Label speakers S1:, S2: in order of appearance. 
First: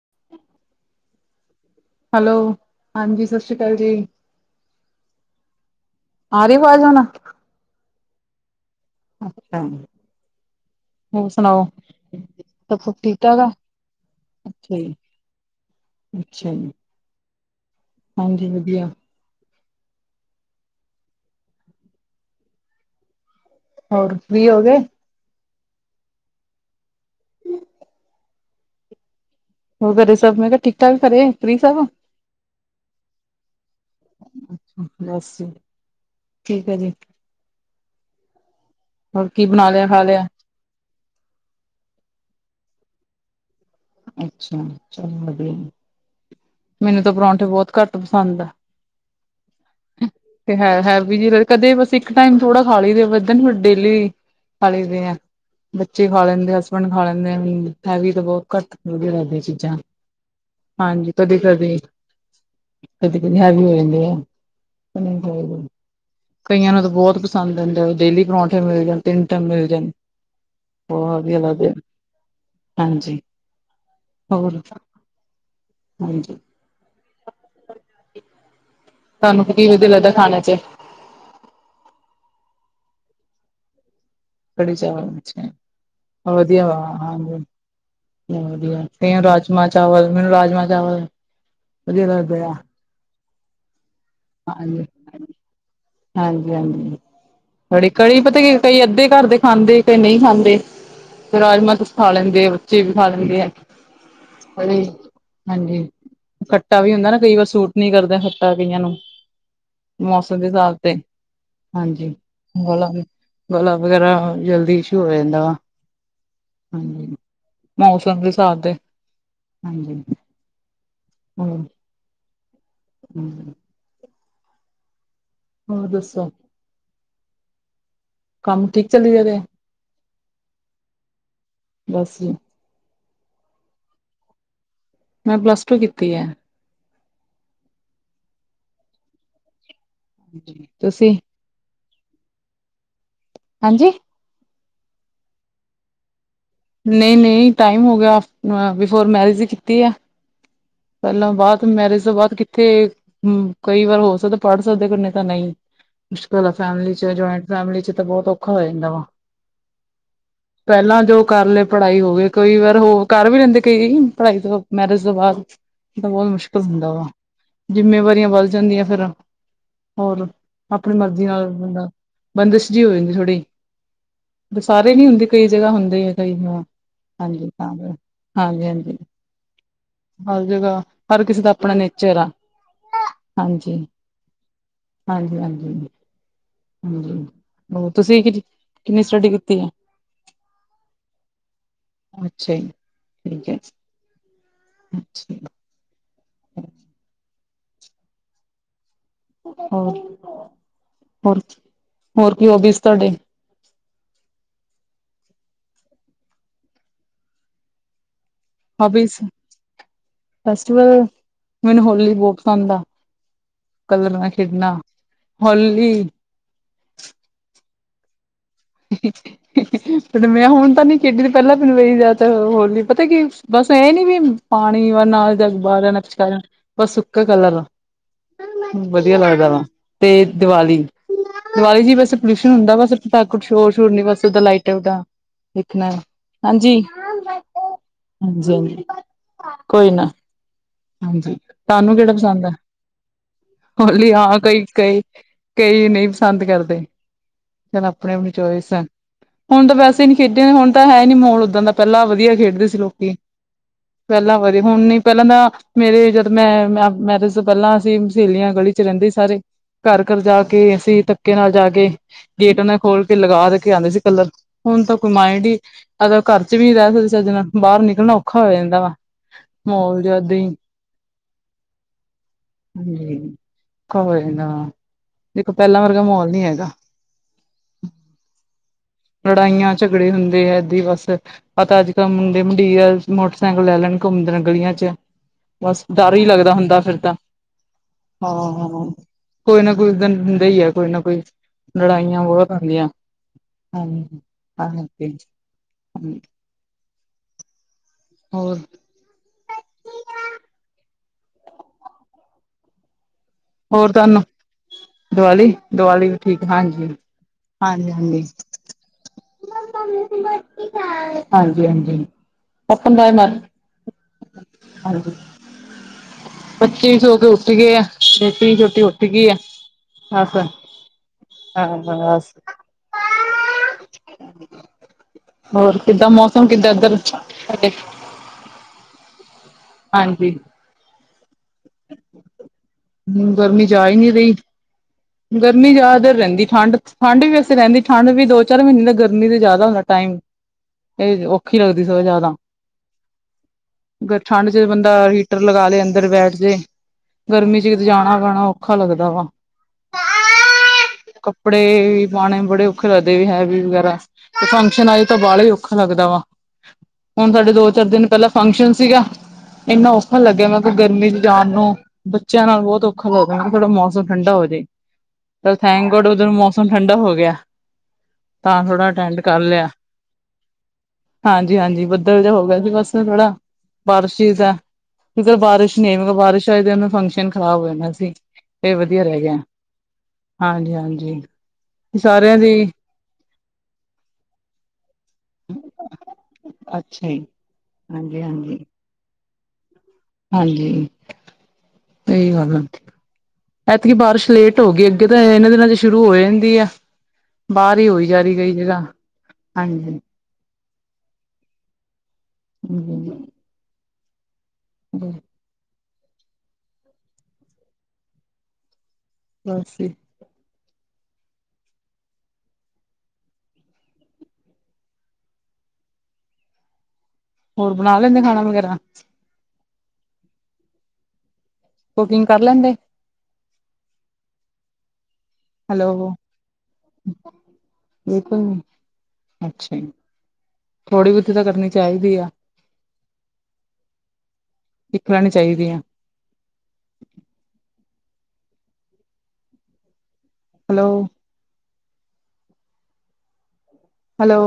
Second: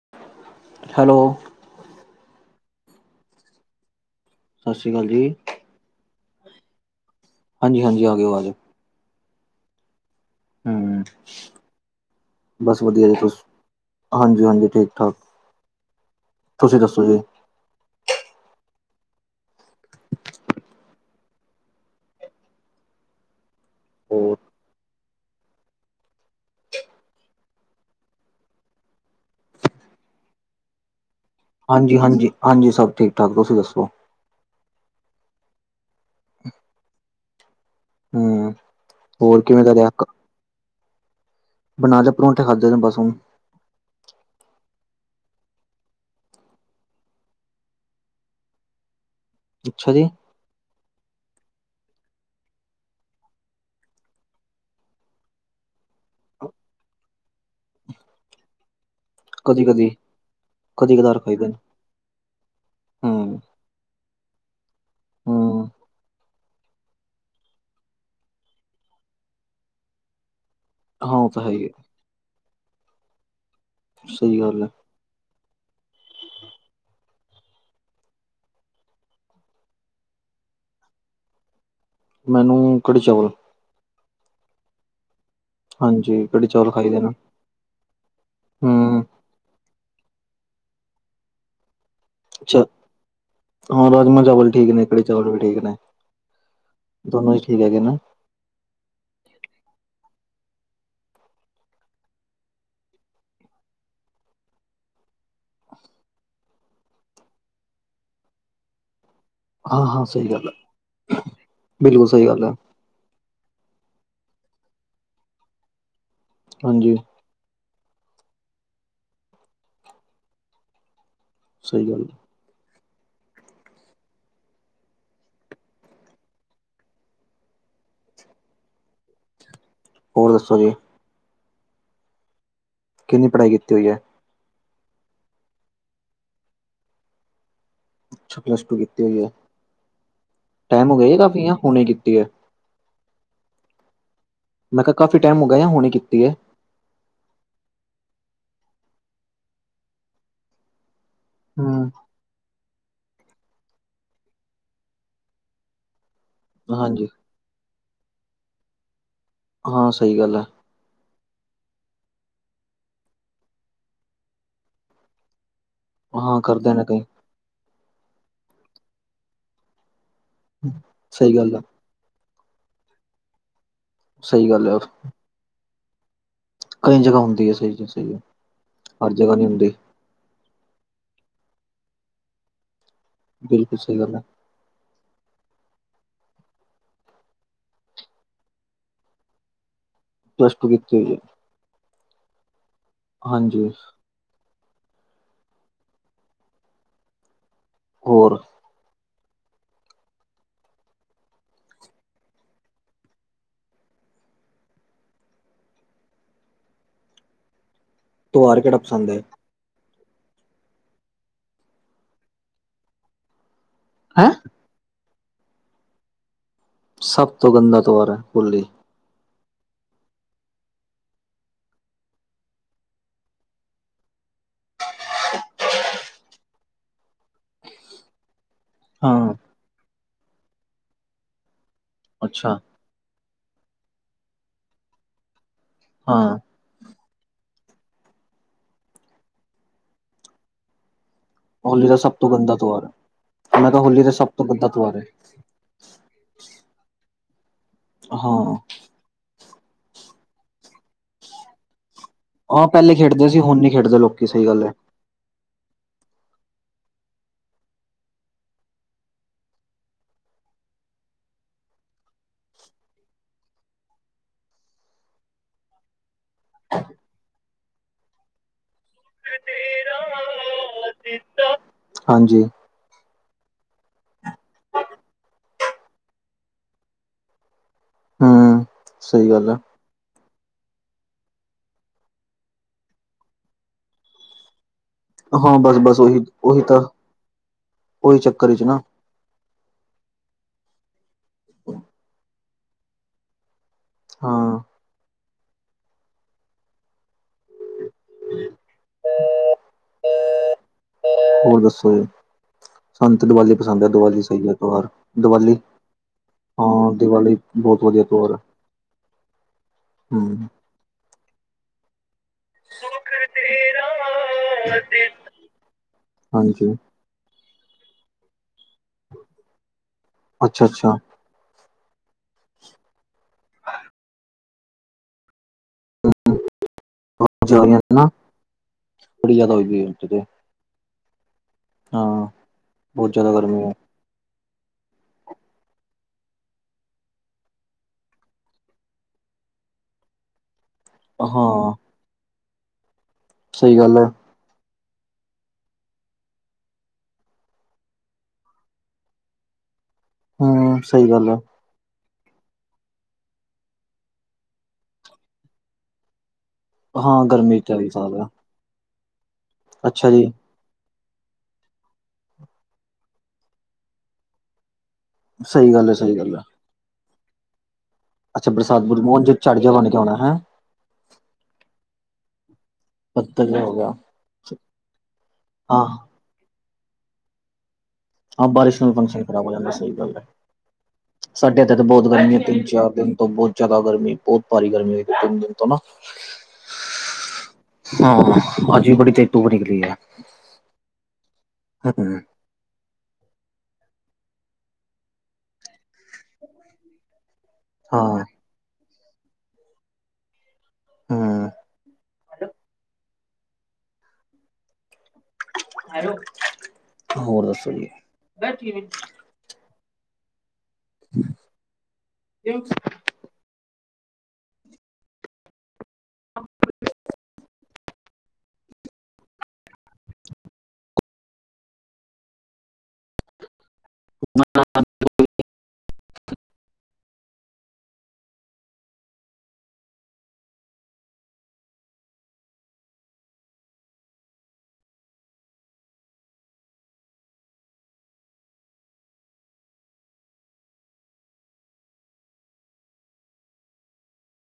S1: [inaudible]
S2: Hello.
S1: Hello ਹਾਂਜੀ ਸਤਿ ਸ਼੍ਰੀ ਅਕਾਲ ਜੀ।
S2: ਸਤਿ ਸ਼੍ਰੀ ਅਕਾਲ ਜੀ,
S1: ਆ ਰਹੀ ਆਵਾਜ਼ ਹੁਣ
S2: ਹਾਂਜੀ-ਹਾਂਜੀ ਆ ਗਏ ਆਵਾਜ-
S1: ਅੱਛਾ
S2: ਹੂੰ
S1: ਹੋਰ ਸੁਣਾਓ ਸਬ ਕੁਝ ਠੀਕ ਠਾਕ ਆ।
S2: ਹਾਂਜੀ-ਹਾਂਜੀ
S1: ਅੱਛਾ
S2: ਠੀਕ
S1: ਜੀ
S2: ਠਾਕ ਤੁਸੀ ਦੱਸੋ ਜੀ?
S1: ਹਾਂਜੀ ਵਧੀਆ। ਹੋਰ ਫਰੀ ਹੋ ਗਏ। ਹੂੰ। ਹੋ ਕਰਰੇ ਸਭ ਮੈ ਕਿਹਾ ਠੀਕ ਠਾਕ ਕਰਰੇ?
S2: ਹਾਂਜੀ-ਹਾਂਜੀ-ਹਾਂਜੀ ਸਭ ਠੀਕ ਠਾਕ ਤੁਸੀ ਦੱਸੋ।
S1: ਬਸ ਜੀ ਠੀਕ ਹੈ। ਜੀ-
S2: ਹੂੰ ਹੋਰ
S1: ਕੀ
S2: ਕਿਵੇ
S1: ਬਣਾ
S2: ਦਾ
S1: ਲਿਆ
S2: ਰੇਹਾ
S1: ਖਾ
S2: ਕ
S1: ਲਿਆ
S2: ਬਣਾ ਲਿਆ, ਪਰੌਂਠੇ ਖਾਧਦੇ ਬਸ ਹੁਣ
S1: ਅੱਛਾ ਚਲੋ ਵਧੀਆ। ਮੈਨੂੰ ਤਾਂ ਪਰੌਠੇ ਬੋਤ ਘੱਟ ਪਸੰਦ ਆ।
S2: ਅੱਛਾ ਜੀ।
S1: ਤੇ ਹੈ ਹੈਵੀ ਜੀ ਕਦੇ ਬਸ ਇੱਕ ਟਾਈਮ ਥੋੜਾ ਖਾ ਲਈ ਦੇ ਪਰ ਡੇਲੀ ਖਾਲੀ ਦੇ ਐ, ਬੱਚੇ ਖਾ ਲੈਂਦੇ, ਹਸਬੈਂਡ ਖਾ ਲੈਂਦੇ ਆ ਹੈਵੀ ਤਾਂ ਬਹੁਤ ਘੱਟ ਖਾ ਵਧੀਆ ਲਗ
S2: ਕਦੀ ਕਦੀ, ਕਦੀ ਕਦਾਰ। ਖਾਈਦੇ ਨੇ
S1: ਕਦੀ-ਕਦੀ,
S2: ਹੂੰ
S1: ਕਦੀ-ਕਦੀ ਹੈਵੀ ਹੋ ਜਾਂਦੇ ਆ। ਬਨੇ ਚਾਹੀਦੇ
S2: ਹੂੰ
S1: ਕਈਆਂ ਨੂੰ ਤਾਂ ਬੋਤ ਪੰਸ ਸੈਨ ਦਿਨ ਦੇ ਡੇਲੀ ਪਰੌਂਠੇ ਮਿਲ ਜਾਣ ਤਿੰਨ ਟੈਮ ਮਿਲ ਜਾਨ-
S2: ਹਾਂ
S1: ਬੋਤ
S2: ਉਹ
S1: ਵਦੀਆ
S2: ਤਾਂ ਹੈ ਹੀ
S1: ਲਗਦੇ
S2: ਹੈ।
S1: ਹਾਂਜੀ
S2: ਸਹੀ
S1: ਹੋਰ-
S2: ਗੱਲ ਹੈ
S1: ਹਾਂਜੀ। ਤੁਆਨੂੰ ਕੀ ਵਦੀਆ ਲੱਗਦਾ ਖਾਣੇ ਚ?
S2: ਮੈਨੂੰ ਕੜੀ ਚਾਵਲ
S1: ਕੜੀ ਚਵਲ
S2: ਹਾਂਜੀ
S1: ਅੱਛਾ
S2: ਕੜੀ
S1: ਵਦੀਆ
S2: ਚਾਵਲ
S1: ਵਾ
S2: ਖਾਈਦੇ ਨੇ
S1: ਹਾਂਜੀ ਵਦੀਆ
S2: ਹੂੰ
S1: ਕਈਆਂ ਨੂੰ ਰਾਜਮਾਂ ਚਾਵਲ ਮੈਨੂੰ ਰਾਜਮਾਂ ਚਾਵਲ ਵਦੀਆ ਲੱਗ
S2: ਛਾ ਹਾਂ ਰਾਜਮ ਚਾਵਲ ਠੀਕ ਨੇ, ਕੜੀ ਚਾਵਲ ਵੀ ਠੀਕ ਨੇ-
S1: ਹਾਂਜੀ-ਹਾਂਜੀ
S2: ਦੋਨੋਂ ਹੀ ਠੀਕ ਹੈਗੇ
S1: ਕੜੀ
S2: ਨਾ
S1: ਕੜੀ ਪਤਾ ਕਈ ਅੱਧੇ ਘਰ ਦੇ ਖਾਂਦੇ ਕਈ ਨਈ ਖਾਂਦੇ ਤੇ ਰਾਜਮਾ ਤੁਸੀ ਖਾ ਲੈਂਦੇ ਆ ਬੱਚੇ ਵੀ ਖਾ ਲੈਂਦੇ ਆ। ਹਾਂਜੀ ਖੱਟਾ ਵੀ ਹੁੰਦਾ ਨਾ ਕਈ ਵਾਰ ਸੂਟ ਨੀ ਕਰਦਾ ਖੱਟਾ ਕਈਆਂ ਨੂੰ-
S2: ਹਾਂ-ਹਾਂ ਸਈ
S1: ਮੌਸਮ ਦੇ
S2: ਗੱਲ ਐ।
S1: ਹਿਸਾਬ ਹਾਂਜੀ। ਗਲਾ ਵਗੈਰਾ ਜਲਦੀ ਇਸ਼ੂ ਹੋ ਜਾਂਦਾ ਵਾ ਹਾਂਜੀ- ਮੌਸਮ ਦੇ ਹਿਸਾਬ ਦੇ ਹਾਂਜੀ। ਹੋਰ
S2: ਸਹੀ ਗੱਲ
S1: ਹੂੰ। ਹੋਰ ਦੱਸੋ? ਕੰਮ ਠੀਕ ਚੱਲੀ ਜਾ ਰਿਆ।
S2: ਹੋਰ ਦੱਸੋ ਜੀ?
S1: ਬਸ ਜੀ।
S2: ਕਿੰਨੀ ਪੜ੍ਹਾਈ ਕੀਤੀ ਹੋਈ ਐ?
S1: ਮੈ ਪਲੱਸ ਟੂ ਕੀਤੀ ਐ।
S2: ਅਛਾ, ਪਲੱਸ ਟੂ ਕੀਤੀ ਹੋਈ ਐ, ਟੈਮ ਹੋ
S1: ਤੁਸੀਂ
S2: ਗਿਆ ਕਾਫੀ ਯਾ ਹੁਨੇ ਕੀਤੀ ਏ।
S1: ਹਾਂਜੀ।
S2: ਮੈ ਕਿਆ ਕਾਫੀ ਟੈਮ ਹੋਗੇਆ ਯਾ ਹੁਨੀ ਕੀਤੀ ਐ।
S1: ਨਈ-ਨਈ ਟਾਈਮ ਹੋ ਗਿਆ ਬਿਫੋਰ ਮੈਰਿਜ ਈ ਕੀਤੀ ਆ। ਪੈਲਾਂ ਬਾਦ
S2: ਹੂੰ
S1: ਮੈਰਿਜ ਤੋਂ ਬਾਦ ਕਿ ਤੇ ਹੂੰ, ਕਈ ਵਾਰ ਹੋ ਸਕਦਾ ਪੜ੍ਹ ਸਕਦੇ ਕਿਨੇ ਤਾਂ ਨਈ ਮੁਸ਼ਕਿਲ ਆ ਫੈਮਲੀ
S2: ਹਾਂਜੀ
S1: ਚ ਜੁਆਇੰਟ ਫੈਮਿਲੀ ਚ ਤਾਂ ਬੋਤ ਓਖਾ ਹੋ ਜਾਂਦਾ ਵਾ।
S2: ਹਾਂ ਸਈ ਗੱਲ ਐ।
S1: ਪੈਲਾਂ ਜੋ ਕਰ ਲਏ ਪੜ੍ਹਾਈ ਹੋ ਗਏ ਕਈ ਵਾਰ ਹੋ ਕਰ ਵੀ ਲੈਂਦੇ ਕਈ ਪੜ੍ਹਾਈ ਤੋਂ ਮੈਰਿਜ ਤੋਂ ਬਾਦ। ਤਾਂ ਬੋਤ
S2: ਹਾਂ
S1: ਮੁਸ਼ਕਿਲ
S2: ਕਰਦੇ ਨੇ
S1: ਹੁੰਦਾ
S2: ਕਈ
S1: ਵਾ ਜਿੰਮੇਵਾਰੀਆਂ ਵੱਧ ਜਾਂਦੀਆਂ ਫੇਰ ਹੋਰ ਅਪਣੀ ਮਰਜ਼ੀ
S2: ਸਹੀ
S1: ਨਾਲ
S2: ਗੱਲ ਹੈ
S1: ਬੰਦਾ ਬੰਦਿਸ਼ ਜੀ ਹੋ ਜਾਂਦੀ ਥੋੜੀ
S2: ਸਹੀ ਗੱਲ ਹੈ
S1: ਸਾਰੇ ਨੀ ਹੁੰਦੇ ਕਈ ਜਗ੍ਹਾ ਹੁੰਦੇ ਐ ਕਈ ਤਾਂ।
S2: ਕਈ ਜਗ੍ਹਾ ਹੁੰਦੀ
S1: ਹਾਂਜੀ
S2: ਐ ਸਈ ਜੀ ਸਈ
S1: ਹਾਂਜੀ ਹਾਂਜੀ
S2: ਹਰ ਜਗ੍ਹਾ ਨੀ ਹੁੰਦੀ।
S1: ਹਰ ਜਗ੍ਹਾ ਹਰ ਕਿਸੇ ਦਾ ਅਪਣਾਂ ਨੇਚਰ ਆ ਹਾਂਜੀ।
S2: ਬਿਲਕੁਲ ਸਹੀ ਗੱਲ ਹੈ
S1: ਹਾਂਜੀ-ਹਾਂਜੀ। ਹਾਂਜੀ ਹੋ ਤੁਸੀਂ ਕਿ ਕਿੰਨੀ ਸਟੱਡੀ ਕੀਤੀ ਐ?
S2: ਪੱਲਸ ਟੁ ਕੀਤੀ ਹੋਈ ਏ।
S1: ਅੱਛਾ ਈ।
S2: ਹਾਂਜੀ।
S1: [inaudible]
S2: ਹੋਰ
S1: ਹੋਰ, ਹੋਰ, ਹੋਰ ਕੀ ਹੋਬੀਸ ਤੁਆਡੇ?
S2: ਤਿਉਹਾਰ ਕਿਹੜਾ ਪਸੰਦ ਹੈ
S1: ਹੋਬੀਸ ਫੈਸਟੀਵਲ ਮੈਨੂੰ ਹੋਲੀ ਬੋ ਪਸੰਦ ਆ। ਕਲਰ ਨਾਲ
S2: ਹੈਂ
S1: ਖੇਡਨਾ ਹੋਲੀ।
S2: ਸਭ ਤੋਂ ਗੰਦਾ ਤਿਉਹਾਰ ਐ ਹੋਲੀ।
S1: [inaudible] ਤੇ ਮੈਂ ਹੁਣ ਤਾਂ ਨੀ ਖੇਡੀ ਤੇ ਪਹਿਲਾਂ ਬਣਵਈ ਜਾ ਤੇ ਹੋਲੀ ਪਤਾ ਕੀ ਬਸ ਇਹ ਨੀ ਵੀ ਪਾਣੀ ਵਾ ਨਾ ਜਾਗ ਬਾਹਣਾ ਪਿਚਕਾਰ ਬ ਸੁੱਕ ਕਲਰ
S2: ਹਾਂ
S1: ਵਧੀਆ ਲੱਗਦਾ ਵਾ ਤੇ ਦੀਵਾਲੀ ਦੀਵਾਲੀ ਜੀ ਵੈਸ ਪੋਲਿਊਸ਼ਨ
S2: ਅੱਛਾ
S1: ਹੁੰਦਾ ਵਾ ਬਸਤਾ ਕੁਛ ਹੋਰ ਸ਼ ਹੋਰ ਨੀ ਬਸ ਦਾ ਲਾਈਟ ਓ ਦੇਖਣਾ।
S2: ਹਾਂ।
S1: ਹਾਂਜੀ-ਹਾਂਜੀ-ਹਾਂਜੀ ਕੋਈ ਨਾ ਹਾਂਜੀ।
S2: ਹੋਲੀ ਦਾ
S1: ਤੁਹਾਨੂੰ
S2: ਸਭ
S1: ਕਿਹੜਾ
S2: ਤੋਂ
S1: ਪਸੰਦ ਐ?
S2: ਗੰਦਾ ਤਿਉਹਾਰ ਹੈ ਮੈਂ ਕਿਹਾ ਦਾ
S1: ਹੋਲੀ
S2: ਸਭ
S1: ਹਾਂ
S2: ਤੋਂ ਗੰਦਾ ਤਿਉਹਾਰ
S1: ਕਈ-ਕਈ
S2: ਹੈ
S1: ਕਈ ਨਈ ਪਸੰਦ ਕਰਦੇ। ਆਪਣੀ-ਆਪਣੀ
S2: ਹਾਂ
S1: ਚੋਇਸ ਐ, ਹੁਣ ਤਾਂ ਵੈਸੇ ਨੀ ਖੇਡਿਆ ਹੁਣ ਤਾਂ ਹੈ ਨੀ ਮੋਲ ਉੱਦਾਂ ਦਾ ਪਹਿਲਾਂ ਵਧੀਆ
S2: ਹਾਂ
S1: ਖੇਡਦੇ ਸੀ
S2: ਪਹਿਲੇ
S1: ਲੋਕੀ
S2: ਖੇਡਦੇ ਸੀ ਹੁਣ ਨੀ ਖੇਡਦੇ ਲੋਕੀ
S1: ਪੈਲਾਂ
S2: ਸਹੀ
S1: ਬਾਰੇ
S2: ਗੱਲ ਹੈ
S1: ਹੁਣ ਨ ਪੈਲਾਂ ਤਾਂ ਮੇਰੇ ਜਦ ਮੈਂ ਮੈਂਰੇ ਮੈਰਿਜ ਤੋਂ ਪੈਲਾਂ ਅਸੀਂ ਸਹੇਲੀਆਂ ਗਲੀ ਚ ਰਹਿੰਦੀ ਸੀ ਸਾਰੇ ਘਰ-ਘਰ ਜਾ ਕੇ ਅਸੀਂ ਧੱਕੇ ਨਾਲ ਜਾ ਕੇ ਗੇਟਨਾਂ ਖੋਲ ਕੇ ਲਗਾ ਦੇ ਕੇ ਆਉਂਦੇ ਸੀ ਕਲਰ ਹੁਣ ਤਾਂ ਕੋਈ ਮਾਇੰਡ ਈ ਅਗਰ ਘਰ ਚ ਵੀ ਰਹਿ ਸਕਦੇ ਚਜ ਨਾਲ ਬਾਹਰ ਨਿਕਲਣਾ ਔਖਾ ਹੋ ਜਾਂਦਾ ਵਾ। ਹੋਰ ਜਿਆਦਾ ਈ
S2: ਹਾਂਜੀ।
S1: ਹਾਂਜੀ ਕੋਈ ਨਾ ਦੇਖੋ ਪਹਿਲਾਂ ਵਰਗਾ ਮਾਹੌਲ ਨੀ ਹੈਗਾ।
S2: ਹੂੰ।
S1: ਲੜਾਈਆਂ ਝਗੜੇ ਹੁੰਦੇ ਆ ਐਦਾ ਈ ਬਸ। ਪਤਾ ਅੱਜ-ਕੱਲ ਮੁੰਡੇ ਮੁੰਡੀਰ ਮੋਟਰਸੈਕਲ ਲੈ ਲੈਣ ਘੁੰਮਦੇ ਨੇ ਗਲੀਆਂ 'ਚ ਬਸ ਡਰ ਈ ਲੱਗਦਾ ਹੁੰਦਾ ਫਿਰ ਤਾਂ,
S2: ਉਹੀ
S1: ਹਾਂ
S2: ਚੱਕਰ ਚ ਨਾ
S1: ਹ ਕੋਈ ਨਾ ਕੋਈ ਦਿਨ ਹੁੰਦਾ ਈ ਆ ਕੋਈ ਨਾ ਕੋਈ ਲੜਾਈਆਂ ਬੋਤ ਹੁੰਦੀਆਂ, ਹਾਂ।
S2: ਹਾਂ।
S1: [inaudible] ਹੋਰ
S2: ਹੋਰ ਦੱਸੋ ਜ? ਸਾਨੂੰ ਤੇ ਦੀਵਾਲੀ ਪਸੰਦ ਆ
S1: ਹੋਰ ਤੁਹਾਨੂੰ
S2: ਦੀਵਾਲੀ ਸਹੀ ਐ ਤਿਉਹਾਰ ਦੀਵਾਲੀ,
S1: ਦੀਵਾਲੀ ਵੀ ਠੀਕ
S2: ਹਾਂ ਦੀਵਾਲੀ। ਬੋਤ ਵਧੀਆ ਤੇਓਹਾਰ ਐ।
S1: ਹਾਂਜੀ-ਹਾਂਜੀ। [inaudible]
S2: ਹਾਂਜੀ
S1: ਬੱਚੇ ਸੌ ਕੇ ਉੱਠ ਗਏ ਆ ਬੇਟੀ ਛੋਟੀ ਉੱਠ ਗਈ ਆ ਬਸ।
S2: ਅੱਛਾ ਅੱਛਾ
S1: ਹਾਂ-ਹਾਂ ਬਾਸ। ਹੋਰ ਕਿੱਦਾਂ ਮੌਸਮ ਕਿੱਦਾਂ ਐਧਰ?
S2: ਨਾ ਬੜੀ ਜਿਆਦਾ ਹੋ ਪਈ ਏ
S1: ਹਾਂਜੀ
S2: ਹਾਂ। ਬਹੁਤ ਜ਼ਿਆਦਾ
S1: ਹੂੰ ਗਰਮੀ
S2: ਹੈ
S1: ਜਾ ਈ ਨੀ ਰਈ। ਗਰਮੀ ਜ਼ਿਆਦਾਤਰ ਰਹਿੰਦੀ ਠੰਡ-ਠੰਡ ਵੀ ਵੈਸੇ ਰਹਿੰਦੀ ਠੰਡ ਵੀ ਦੋ ਚਾਰ ਮਹੀਨੇ ਦਾ ਗਰਮੀ ਤੇ ਜ਼ਿਆਦਾ ਹੁੰਦਾ ਟਾਈਮ। ਏ ਔਖੀ
S2: ਹਾਂ
S1: ਲੱਗਦੀ ਸਗੋ ਜ਼ਿਆਦਾ।
S2: ਸਹੀ ਗੱਲ ਆ।
S1: ਠੰਡ ਚ ਬੰਦਾ ਹੀਟਰ ਲਗਾ ਲਏ ਅੰਦਰ ਬੈਠ ਜੇ ਗਰਮੀ ਜਦ ਜਾਣਾ ਪੈਣਾ ਔਖਾ ਲੱਗਦਾ ਵਾ।
S2: ਹੂੰ ਸਹੀ ਗੱਲ ਆ।
S1: ੜੇ ਵੀ ਪਾਉਣੇ ਬੜੇ ਔਖੇ ਲਗਦੇ ਵੀ ਹੈਵੀ ਵਗ਼ੈਰਾ। ਤੇ ਫੰਕਸ਼ਨ ਆਜੇ ਤਾਂ ਬਾਹਲਾ ਈ ਔਖਾ ਲੱਗਦਾ ਵਾ।
S2: ਹਾਂ
S1: ਹੁਨ ਸਾਡੇ
S2: ਗਰਮੀ
S1: ਦੋ
S2: ਚ
S1: ਚਾਰ
S2: ਵੀ
S1: ਦਿਨ
S2: ਸਾਲ ਹੈ
S1: ਪੈਲਾਂ ਫੰਕਸ਼ਨ ਸੀਗਾ। ਐਨਾ
S2: ਅੱਛਾ
S1: ਔਖਾ
S2: ਜੀ
S1: ਲੱਗਿਆ ਮੈਂ ਕੋਈ ਗਰਮੀ ਚ ਜਾਣ ਨੂੰ। ਬੱਚਿਆਂ ਨਾਲ ਬੋਤ ਔਖਾ ਲੱਗਦਾ ਮੈਂ ਕਿਆ ਥੋੜਾ ਮੌਸਮ ਠੰਡਾ ਹੋ ਜੇ ਪਰ
S2: ਸਹੀ ਗੱਲ
S1: ਥੈਂਕ
S2: ਹੈ
S1: ਗੋਡ
S2: ਸਹੀ
S1: ਉਧਰ
S2: ਗੱਲ ਹੈ
S1: ਮੌਸ ਮ ਠੰਡਾ ਹੋ ਗੇਆ
S2: ਅੱਛਾ
S1: ਤਾਂ
S2: ਬਰਸਾਤ
S1: ਥੋੜਾ ਅਟੈਂਡ
S2: ਬਰਮੋਨ ਚ
S1: ਕਰ
S2: ਝੜ
S1: ਲਿਆ।
S2: ਜਾ ਬਣ ਕੇ ਆਉਣਾ ਹੈ
S1: ਹਾਂਜੀ-ਹਾਂਜੀ ਬੱਦਲ ਦੇ ਹੋਗੇ ਸੀ ਬਸ। ਬੜਾ
S2: ਪੱਤਰ ਜਿਹਾ ਹੋ ਗਿਆ
S1: ਬਾਰਸ਼ੀ ਦਾ ਇਦਰ ਬਾਰਿਸ਼ ਨੀ ਆਈ ਮੈਂ
S2: ਹਾਂ-ਹਾਂ
S1: ਕਿਆ ਬਾਰਿਸ਼ ਆਈ ਤੇ ਨਾ ਫੰਕਸ਼ ਨ ਖ਼ਰਾਬ ਹੋ ਜਾਨਾ ਸੀ।
S2: ਹਾਂ
S1: ਇਹ
S2: ਬਾਰਿਸ਼ ਨਾਲ
S1: ਵਧੀਆ ਰਹਿ
S2: ਫੰਕਸ਼ਨ
S1: ਗਿਆ
S2: ਖ਼ਰਾਬ ਹੋ ਜਾਂਦਾ ਸਈ ਗੱਲ ਐ।
S1: ਹਾਂਜੀ ਹਾਂਜੀ
S2: ਸਾਡੇ ਇੱਥੇ ਤਾਂ ਬੋਤ ਗਰਮੀ
S1: ਸਾਰਿਆਂ
S2: ਐ
S1: ਦੀ
S2: ਤਿੰਨ-ਚਾਰ ਦਿਨ ਤੋਂ ਬੋਤ ਜੈਦਾ ਗਰਮੀ ਬੋਤ ਭਾਰੀ ਗਰਮੀ ਹੋਈ ਪਈ ਤਿੰਨ ਦਿਨ ਤੋਂ ਨਾ।
S1: ਅੱਛਾ ਈ।
S2: ਹਾਂ ਆੱਜ ਵੀ ਬੜੀ ਤੇਜ ਤੂਬ ਨਿਕਲੀ ਐ।
S1: ਹਾਂਜੀ ਸਈ ਗੱਲ ਐ। ਐਤਕੀ ਬਾਰਿਸ਼ ਲੇਟ ਹੋ ਗਈ ਅੱਗੇ ਤਾਂ ਐਨਾਂ ਦਿਨਾਂ ਚ ਸ਼ੁਰੂ ਹੋ ਜਾਂਦੀ ਆ। ਬਾਰ ਈ ਹੋਈ ਜਾ
S2: ਹਾਂ
S1: ਰੀ ਕਈ ਜਗਾ ਹਾਂਜੀ।
S2: ਹਾਂ।
S1: ਹੂੰ। [inaudible]
S2: ਹੈਲੋ ਹੋਰ ਦੱਸੋ ਜੀ।
S1: ਸਾਸੀ
S2: [inaudible] [inaudible]
S1: ਹੋਰ ਬਨਾ ਲੈਂਦੇ ਖਾਨਾ ਵਗੈਰਾ? ਕੁਕਿੰਗ ਕਰ ਲੈਂਦੇ?
S2: [inaudible]
S1: ਹੈਲੋ! ਬਿਲਕੁਲ ਅੱਛਾ ਜੀ। ਥੋੜੀ ਬੋਤੀ ਤਾਂ ਕਰਨੀ ਚਾਈਦੀ ਆ। ਸਿੱਖ ਲੈਨੀ ਚਾਈਦੀ ਆ। ਹੈਲੋ। ਹੈਲੋ।